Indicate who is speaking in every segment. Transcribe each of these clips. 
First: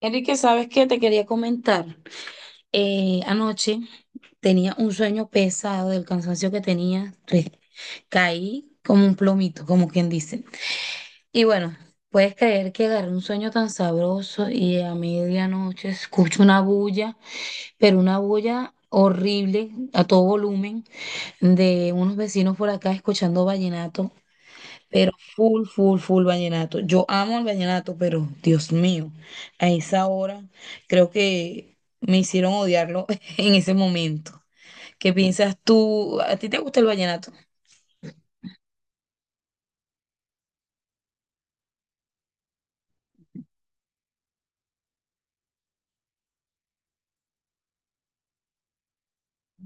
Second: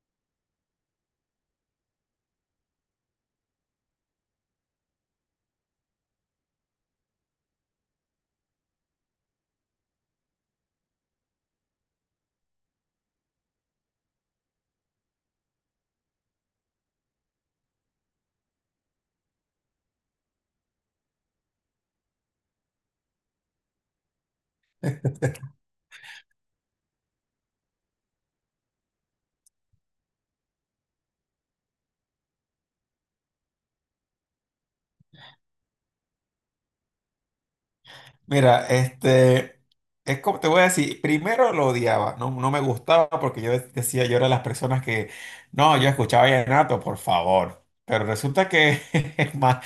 Speaker 1: Enrique, ¿sabes qué? Te quería comentar. Anoche tenía un sueño pesado del cansancio que tenía. Caí como un plomito, como quien dice. Y bueno, puedes creer que agarré un sueño tan sabroso y a medianoche escucho una bulla, pero una bulla horrible a todo volumen de unos vecinos por acá escuchando vallenato. Pero full, full, full vallenato. Yo amo el vallenato, pero Dios mío, a esa hora creo que me hicieron odiarlo en ese momento. ¿Qué piensas tú? ¿A ti te gusta el vallenato?
Speaker 2: Mira, es como te voy a decir, primero lo odiaba, no, no me gustaba porque yo decía, yo era de las personas que, no, yo escuchaba vallenato, por favor. Pero resulta que, es más,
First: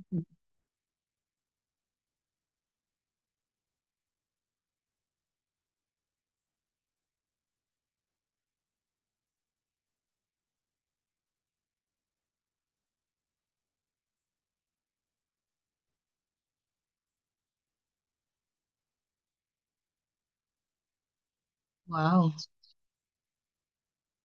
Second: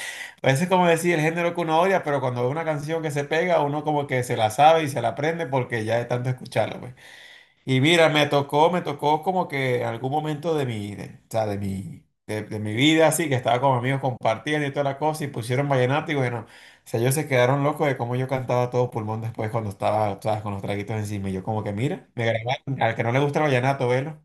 Speaker 2: a veces como decir el género que uno odia, pero cuando ve una canción que se pega, uno como que se la sabe y se la aprende porque ya de tanto escucharla, pues. Y mira, me tocó como que algún momento o sea, de mi vida, así, que estaba con amigos compartiendo y toda la cosa, y pusieron vallenato, y bueno, o sea, ellos se quedaron locos de cómo yo cantaba a todo pulmón después cuando estaba, ¿sabes? Con los traguitos encima, y yo como que, mira, me
Speaker 1: Wow.
Speaker 2: grabaron, al que no le gusta el vallenato, velo.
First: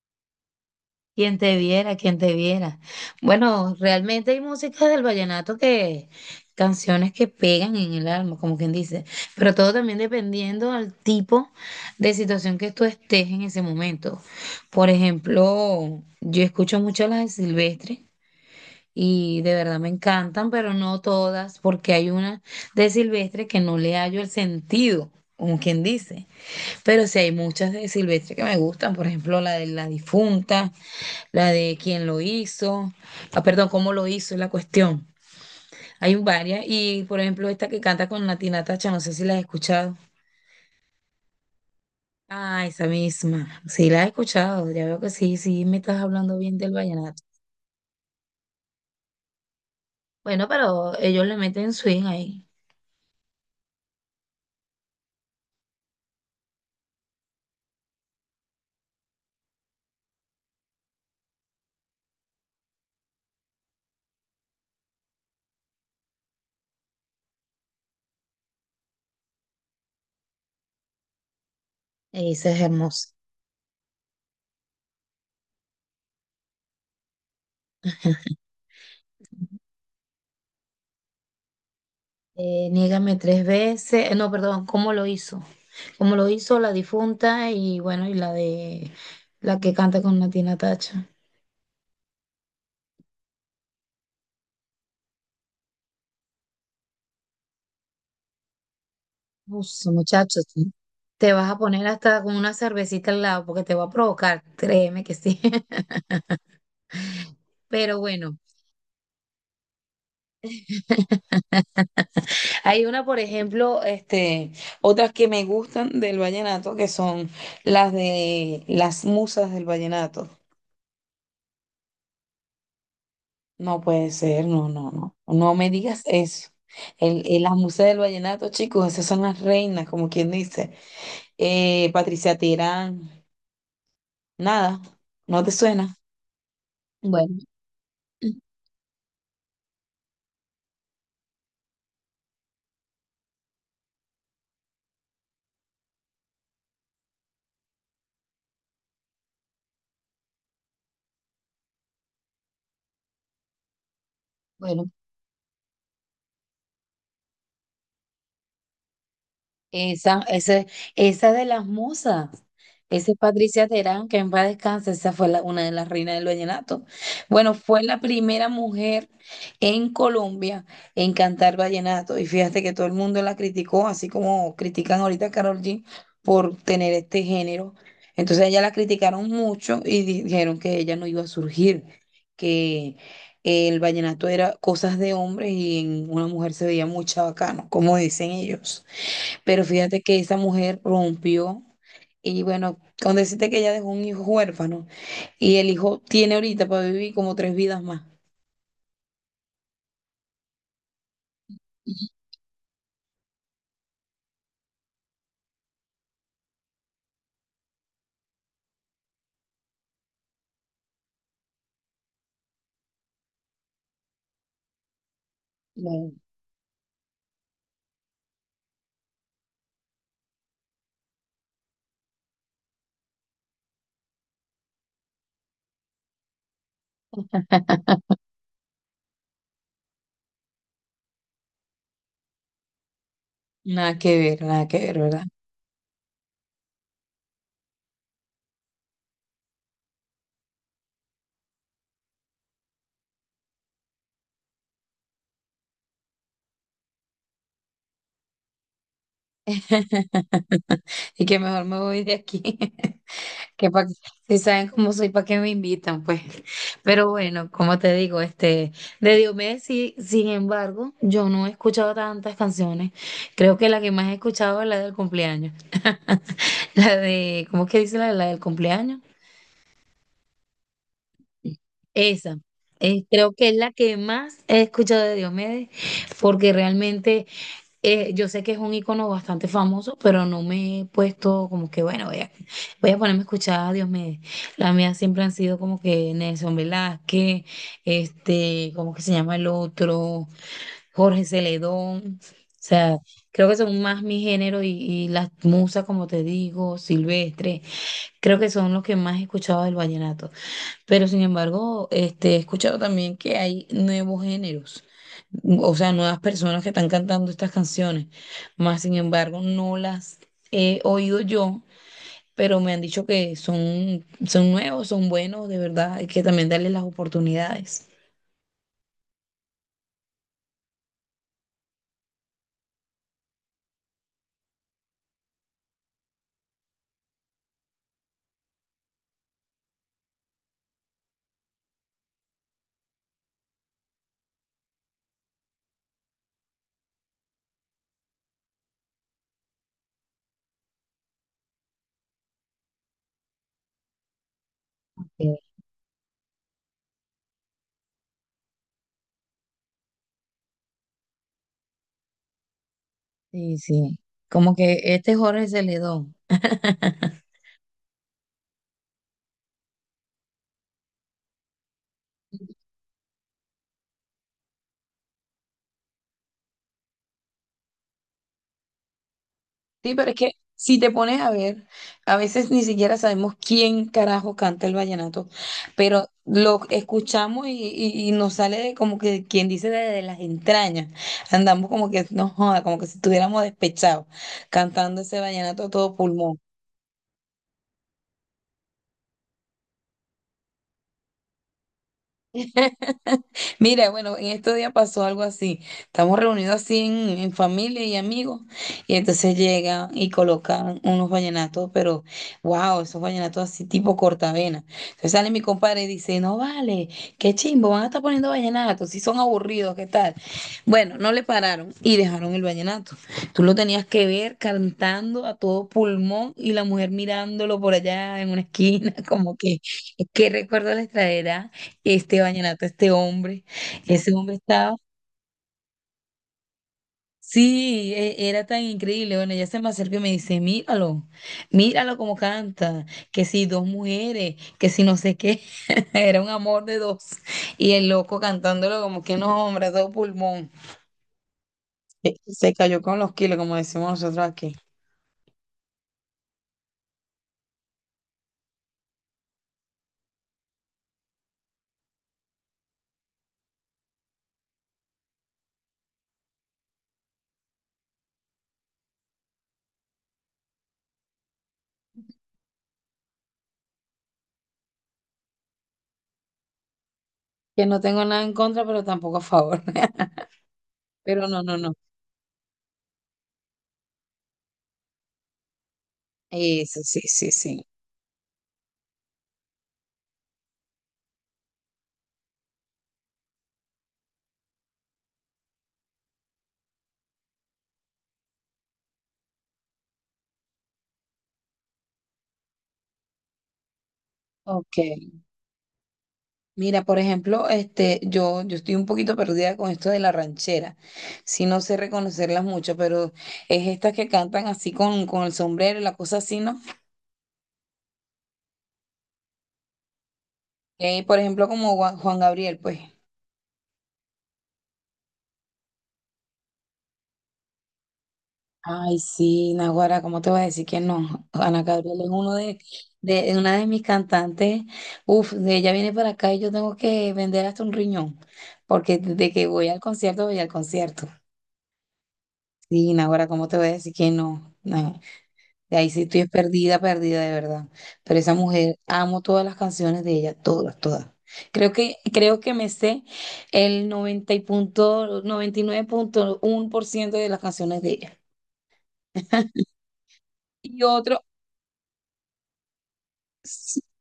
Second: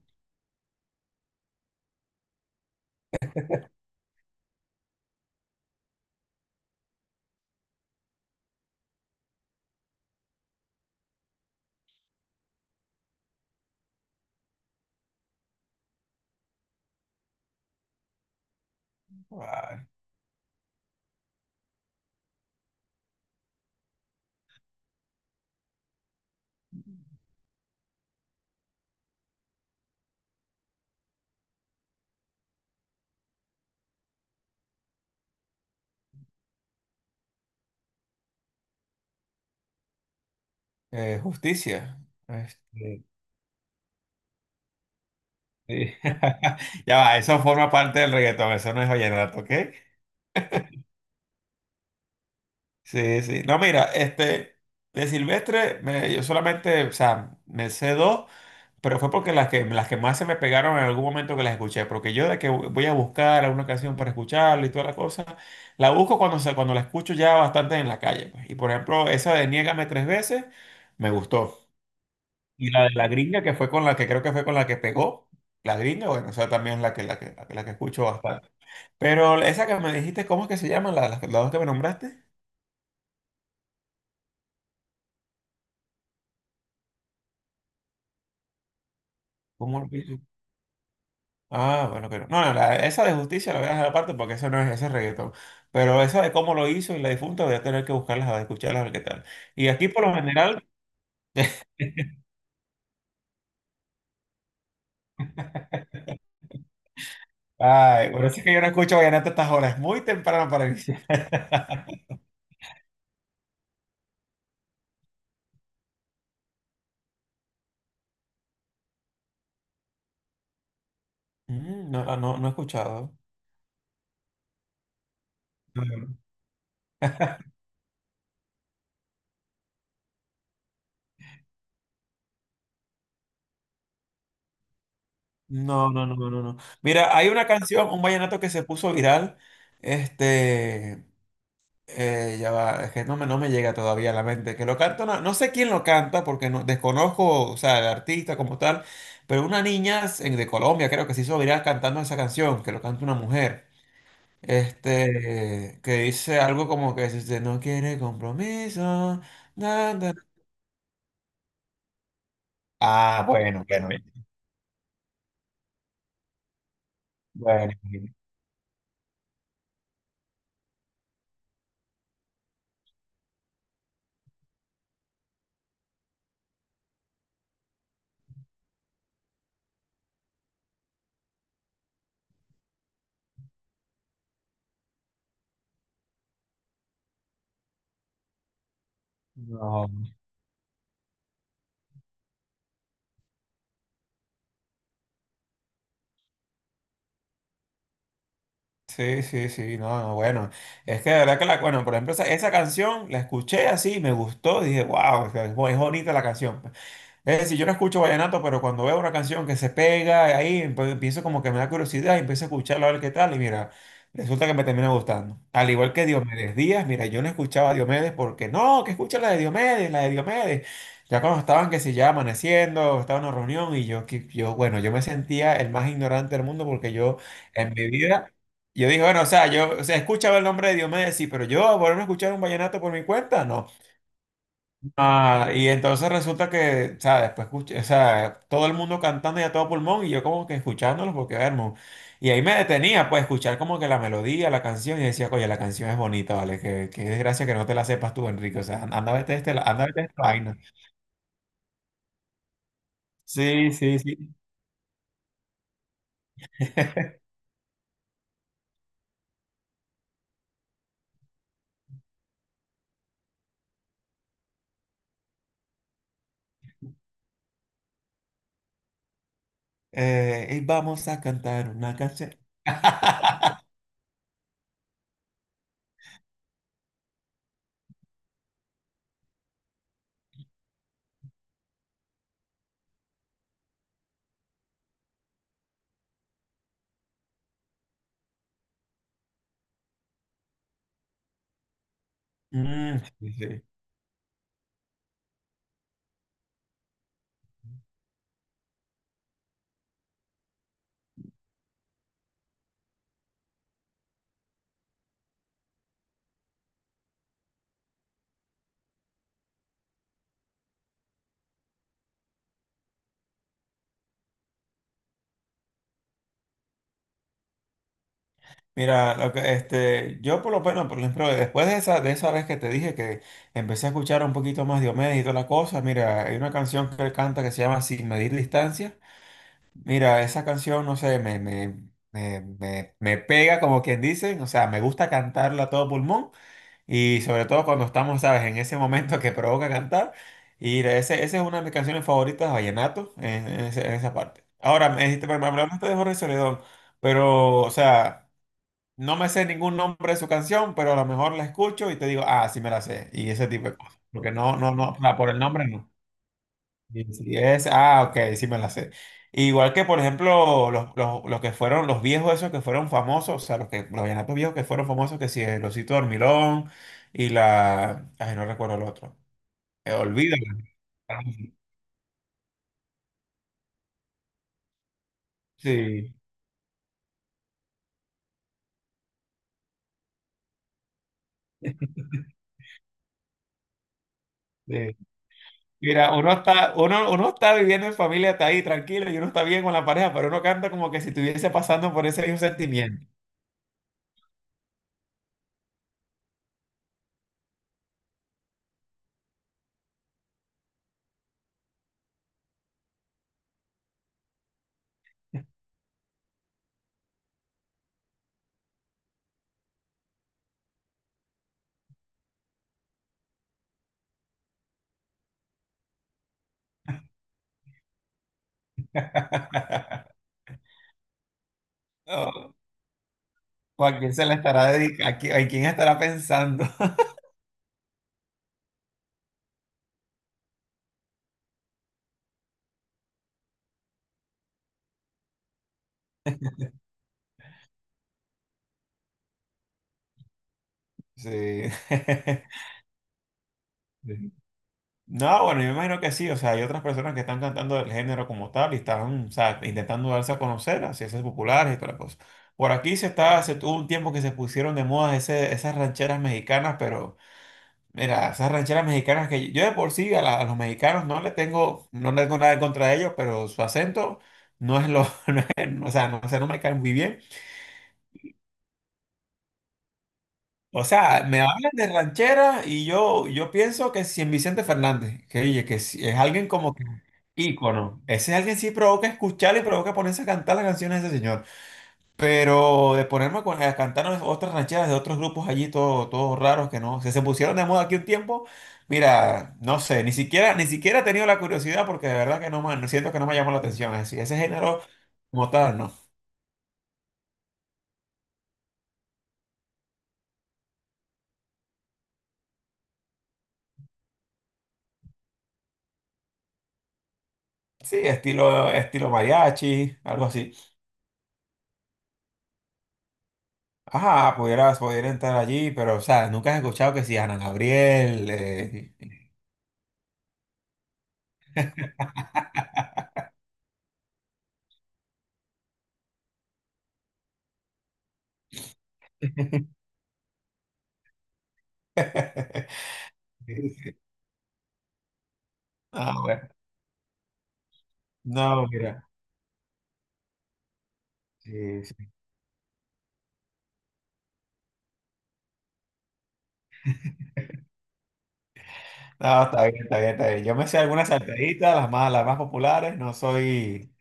Speaker 1: Quien te viera, quien te viera. Bueno, realmente hay música del vallenato que, canciones que pegan en el alma, como quien dice, pero todo también dependiendo al tipo de situación que tú estés en ese momento. Por ejemplo, yo escucho mucho las de Silvestre y de verdad
Speaker 2: Ah,
Speaker 1: me encantan, pero no todas, porque hay una de Silvestre que no le hallo el sentido, como quien dice, pero sí hay muchas de Silvestre que me gustan, por ejemplo, la de la difunta, la de quién lo hizo, ah, perdón, cómo lo hizo, es la cuestión. Hay varias, y por ejemplo, esta que canta con Natina Tacha, no sé si la has escuchado.
Speaker 2: justicia.
Speaker 1: Ah, esa
Speaker 2: Este,
Speaker 1: misma, sí la he escuchado, ya veo que sí, sí me
Speaker 2: sí.
Speaker 1: estás hablando bien del
Speaker 2: Ya va,
Speaker 1: vallenato.
Speaker 2: eso forma parte del reggaetón, eso no es vallenato, ¿ok?
Speaker 1: Bueno, pero ellos le meten swing ahí,
Speaker 2: Sí, sí. No, mira, de Silvestre, yo solamente, o sea, me sé dos. Pero fue porque las que más se me pegaron en algún momento que las escuché, porque yo de que voy a buscar alguna canción para escucharla y toda la cosa, la busco cuando, cuando la escucho ya bastante en la calle, pues. Y por ejemplo, esa de Niégame tres veces me gustó.
Speaker 1: esa es
Speaker 2: Y la de la
Speaker 1: hermosa.
Speaker 2: gringa, que fue con la que creo que fue con la que pegó, la gringa, bueno, o sea, también es la que, la que, la que, la que escucho bastante. Pero esa que me dijiste, ¿cómo es que se llama? Las dos que me nombraste,
Speaker 1: Niégame tres veces, no, perdón, cómo lo hizo la difunta y bueno, y la de la que
Speaker 2: ¿cómo?
Speaker 1: canta con Natina Tacha.
Speaker 2: Ah, bueno, pero no, no, no, esa de justicia la voy a dejar aparte porque eso no es ese reggaetón. Pero esa de cómo lo hizo y la difunta voy a tener que buscarlas, a escucharlas, a ver qué tal.
Speaker 1: Uf,
Speaker 2: Y aquí por lo
Speaker 1: muchachos,
Speaker 2: general,
Speaker 1: tú te vas a poner hasta con una cervecita al lado porque te va a provocar, créeme que sí. Pero
Speaker 2: ay, por
Speaker 1: bueno,
Speaker 2: eso es que yo no escucho vallenato a estas horas, es muy temprano para iniciar.
Speaker 1: hay una, por ejemplo, otras que me gustan del vallenato, que son las de las musas del vallenato.
Speaker 2: Mm, no, ah, no, no he escuchado.
Speaker 1: No puede ser, no, no, no. No me digas eso. El- las musas del vallenato, chicos, esas son las reinas, como quien dice. Patricia Tirán, nada, no te
Speaker 2: No,
Speaker 1: suena.
Speaker 2: no, no, no, no. No. Mira, hay
Speaker 1: Bueno,
Speaker 2: una canción, un vallenato que se puso viral, este, ya va, es que no me, llega todavía a la mente. Que lo canta, no sé quién lo canta porque no, desconozco, o sea, el artista como tal, pero una niña de Colombia creo que se hizo viral cantando esa canción, que lo canta una mujer.
Speaker 1: bueno.
Speaker 2: Que dice algo como que si usted no quiere compromiso. Na, na.
Speaker 1: Esa, esa, esa de las musas. Esa es
Speaker 2: Ah, bueno,
Speaker 1: Patricia
Speaker 2: bueno,
Speaker 1: Terán, que en paz descanse, esa fue una de las reinas del vallenato. Bueno,
Speaker 2: bueno.
Speaker 1: fue la primera mujer en Colombia en cantar vallenato. Y fíjate que todo el mundo la criticó, así como critican ahorita a Karol G por tener este género. Entonces ella la criticaron mucho y dijeron que ella no iba a surgir, que el vallenato era cosas de hombres y en una mujer se veía muy chabacano, como dicen ellos. Pero
Speaker 2: No.
Speaker 1: fíjate que esa mujer rompió y bueno, con decirte que ella dejó un hijo huérfano y el hijo tiene ahorita para vivir como tres vidas más.
Speaker 2: Sí, sí, sí, no, no, bueno. Es que de verdad que la, bueno, por ejemplo, esa, canción la escuché así, me gustó, dije, wow, es bonita la canción. Es decir, yo no escucho vallenato, pero cuando veo una canción que se pega ahí, empiezo como que me da curiosidad y empiezo a escucharla a ver qué tal. Y mira, resulta que me termina gustando. Al igual que
Speaker 1: No,
Speaker 2: Diomedes Díaz, mira, yo no escuchaba a Diomedes porque no, que escucha la de Diomedes, la de Diomedes. Ya cuando estaban, que se ya amaneciendo, estaba en una reunión y yo, bueno, yo me sentía el más ignorante del mundo porque yo en mi vida. Yo dije, bueno, o sea, yo, o sea, escuchaba el nombre de Diomedes, sí, pero yo volverme a escuchar un vallenato por mi cuenta, no.
Speaker 1: nada que ver, nada que ver, ¿verdad?
Speaker 2: Ah, y entonces resulta que, o sea, después escuché, o sea, todo el mundo cantando y a todo pulmón y yo como que escuchándolos porque, hermano, y ahí me detenía, pues, escuchar como que la melodía, la canción y decía, oye, la canción es bonita, ¿vale? Qué desgracia que no te la sepas tú, Enrique, o sea, anda a verte este, anda a verte esta vaina.
Speaker 1: Y que mejor me voy de aquí. Que
Speaker 2: Sí,
Speaker 1: pa-
Speaker 2: sí, sí.
Speaker 1: si saben cómo soy, ¿para qué me invitan? Pues, pero bueno, como te digo, de Diomedes, sí, sin embargo, yo no he escuchado tantas canciones. Creo que la que más he escuchado es la del cumpleaños. La de, ¿cómo es que dice la, la del cumpleaños?
Speaker 2: Y vamos a cantar una canción.
Speaker 1: Esa, creo que es la que más he escuchado de Diomedes, porque realmente yo sé que es un icono bastante famoso, pero no me he puesto como que, bueno, voy a ponerme a escuchar a Diomedes. Las mías siempre han sido como que Nelson Velázquez, este, ¿cómo que se llama el otro? Jorge Celedón. O sea,
Speaker 2: Mm, sí,
Speaker 1: creo que
Speaker 2: sí.
Speaker 1: son más mi género y las musas, como te digo, Silvestre. Creo que son los que más he escuchado del vallenato. Pero sin embargo, he escuchado también que hay nuevos géneros, o sea, nuevas personas que están cantando estas canciones. Más sin embargo, no las he oído yo, pero me han dicho que son, son nuevos, son buenos, de verdad, hay que también darles las oportunidades.
Speaker 2: Mira, lo que, yo por lo menos, por ejemplo, después de esa vez que te dije que empecé a escuchar un poquito más Diomedes y toda la cosa, mira, hay una canción que él canta que se llama Sin medir distancia. Mira, esa canción, no sé, me pega como quien dice, o sea, me gusta cantarla a todo pulmón y sobre todo cuando estamos, sabes, en ese momento que provoca cantar. Y ese, esa es una de mis canciones favoritas de vallenato en en esa parte. Ahora, me dijiste,
Speaker 1: Sí,
Speaker 2: me hablaste de Jorge Celedón, pero, o sea. No me sé ningún nombre de su canción, pero a lo mejor la escucho y te digo, ah, sí me la sé. Y ese
Speaker 1: sí,
Speaker 2: tipo de
Speaker 1: sí.
Speaker 2: cosas. Porque
Speaker 1: Como
Speaker 2: no, no,
Speaker 1: que
Speaker 2: no, o
Speaker 1: este
Speaker 2: sea, por el
Speaker 1: Jorge se
Speaker 2: nombre
Speaker 1: le
Speaker 2: no.
Speaker 1: dio.
Speaker 2: Sí, sí, es, ah, ok, sí me la sé. Igual que, por ejemplo, los que fueron, los viejos esos que fueron famosos, o sea, los vallenatos viejos que fueron famosos, que si el Osito Dormilón y ay, no recuerdo el otro.
Speaker 1: Sí, pero es que
Speaker 2: Olvídalo.
Speaker 1: si te pones a ver, a veces ni siquiera sabemos quién carajo canta el vallenato, pero
Speaker 2: Sí,
Speaker 1: lo escuchamos y, y nos sale de como que quien dice de las entrañas. Andamos como que no joda, como que si estuviéramos despechados,
Speaker 2: sí.
Speaker 1: cantando ese vallenato a todo
Speaker 2: Mira, uno
Speaker 1: pulmón.
Speaker 2: está, uno está viviendo en familia, está ahí tranquilo y uno está bien con la pareja, pero uno canta como que si estuviese pasando por ese mismo sentimiento.
Speaker 1: Mira, bueno, en estos días pasó algo así. Estamos reunidos así en familia y amigos, y entonces llegan y colocan unos vallenatos, pero wow, esos vallenatos así tipo cortavena. Entonces sale mi compadre y dice, no vale, qué chimbo, van a estar poniendo vallenatos, si son aburridos, ¿qué tal? Bueno, no le pararon y dejaron el vallenato. Tú lo tenías que ver cantando a todo pulmón y la mujer mirándolo por allá en una esquina, como que, ¿qué recuerdo les traerá este
Speaker 2: No,
Speaker 1: vallenato, este hombre?
Speaker 2: ¿o a
Speaker 1: Ese
Speaker 2: quién se
Speaker 1: hombre
Speaker 2: le estará
Speaker 1: estaba,
Speaker 2: dedicando? ¿A quién estará pensando?
Speaker 1: sí, era tan increíble. Bueno, ella se me acerca y me dice, míralo, míralo como canta, que si dos mujeres, que si no sé qué, era un amor de dos. Y el loco cantándolo como que no, hombre, a todo pulmón.
Speaker 2: Sí.
Speaker 1: Se cayó con los kilos, como decimos nosotros
Speaker 2: Sí.
Speaker 1: aquí.
Speaker 2: No, bueno, yo imagino que sí. O sea, hay otras personas que están cantando el género como tal y están, o sea, intentando darse a conocer, hacerse populares y toda la cosa. Por aquí se está, se tuvo un tiempo que se pusieron de moda esas rancheras mexicanas, pero mira, esas rancheras mexicanas que yo de por sí a los mexicanos no le tengo, nada en contra de ellos, pero su acento o sea, no me caen muy bien.
Speaker 1: Que no tengo nada en contra, pero tampoco a favor.
Speaker 2: O sea,
Speaker 1: Pero
Speaker 2: me
Speaker 1: no, no,
Speaker 2: hablan
Speaker 1: no.
Speaker 2: de ranchera y yo pienso que si en Vicente Fernández, que oye, que si- es alguien como
Speaker 1: Eso,
Speaker 2: que
Speaker 1: sí, sí, sí.
Speaker 2: ícono. Ese alguien sí provoca escuchar y provoca ponerse a cantar las canciones de ese señor. Pero de ponerme a, a cantar otras rancheras de otros grupos allí, todos raros que no, se pusieron de moda aquí un tiempo. Mira, no sé, ni siquiera, ni siquiera he tenido la curiosidad porque de verdad que no siento que no me llamó la atención. Es decir, ese
Speaker 1: Ok.
Speaker 2: género como tal, no.
Speaker 1: Mira, por ejemplo, yo estoy un poquito perdida con esto de la ranchera. Sí, no sé reconocerlas mucho, pero es estas que cantan así con el sombrero y la cosa así, ¿no?
Speaker 2: Sí, estilo, mariachi, algo así.
Speaker 1: Por ejemplo, como Juan Gabriel, pues.
Speaker 2: Ah, pudieras, pudiera entrar allí, pero, o sea, nunca has escuchado que si Ana Gabriel.
Speaker 1: Ay, sí, Naguara, ¿cómo te voy a decir que no? Ana Gabriel es uno de una de mis cantantes. Uf, de ella viene para acá y yo tengo que vender hasta un riñón, porque de que voy al concierto, voy al concierto. Sí, Naguara, ¿cómo te voy a decir que no? No. De ahí sí
Speaker 2: Ah,
Speaker 1: estoy
Speaker 2: bueno.
Speaker 1: perdida, perdida de verdad. Pero esa
Speaker 2: No,
Speaker 1: mujer,
Speaker 2: mira.
Speaker 1: amo todas las canciones de ella, todas, todas.
Speaker 2: Sí, sí.
Speaker 1: Creo que me sé el 90 y punto, 99.1% de las canciones de ella.
Speaker 2: No, está bien, está bien, está bien. Yo me sé
Speaker 1: Y
Speaker 2: algunas
Speaker 1: otro,
Speaker 2: saltaditas, las más populares, no
Speaker 1: sí,
Speaker 2: soy.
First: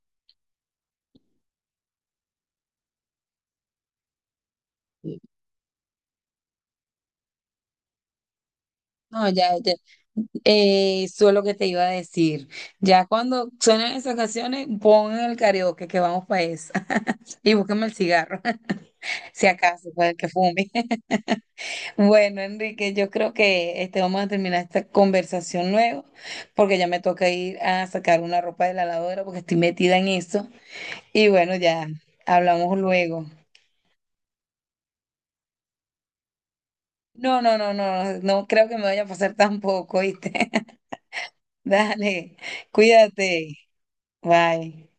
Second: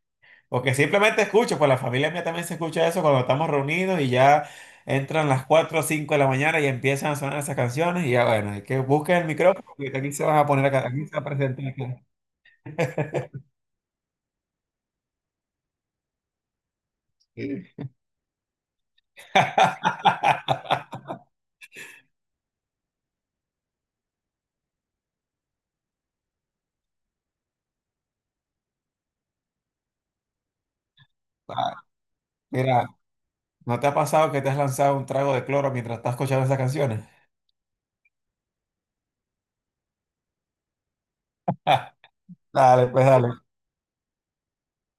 Speaker 2: Porque simplemente escucho, pues la familia mía también se escucha eso cuando estamos reunidos y ya entran las 4 o 5 de la mañana y empiezan a sonar esas canciones y ya bueno, hay que busquen el
Speaker 1: no, ya,
Speaker 2: micrófono
Speaker 1: ya,
Speaker 2: porque aquí se van a poner acá, aquí se va a
Speaker 1: eso es lo que te
Speaker 2: presentar
Speaker 1: iba a
Speaker 2: acá.
Speaker 1: decir. Ya cuando suenen esas canciones, pon el karaoke que vamos para esa. Y
Speaker 2: Sí.
Speaker 1: búscame el cigarro, si acaso, para el que fume. Bueno, Enrique, yo creo que vamos a terminar esta conversación luego, porque ya me toca ir a sacar una ropa de la lavadora porque estoy metida en eso. Y bueno,
Speaker 2: Ah,
Speaker 1: ya hablamos
Speaker 2: mira,
Speaker 1: luego.
Speaker 2: ¿no te ha pasado que te has lanzado un trago de cloro mientras estás escuchando esas canciones?
Speaker 1: No, no, no, no, no creo que me vaya a pasar tampoco, ¿viste? Dale,
Speaker 2: Dale, pues dale.
Speaker 1: cuídate. Bye.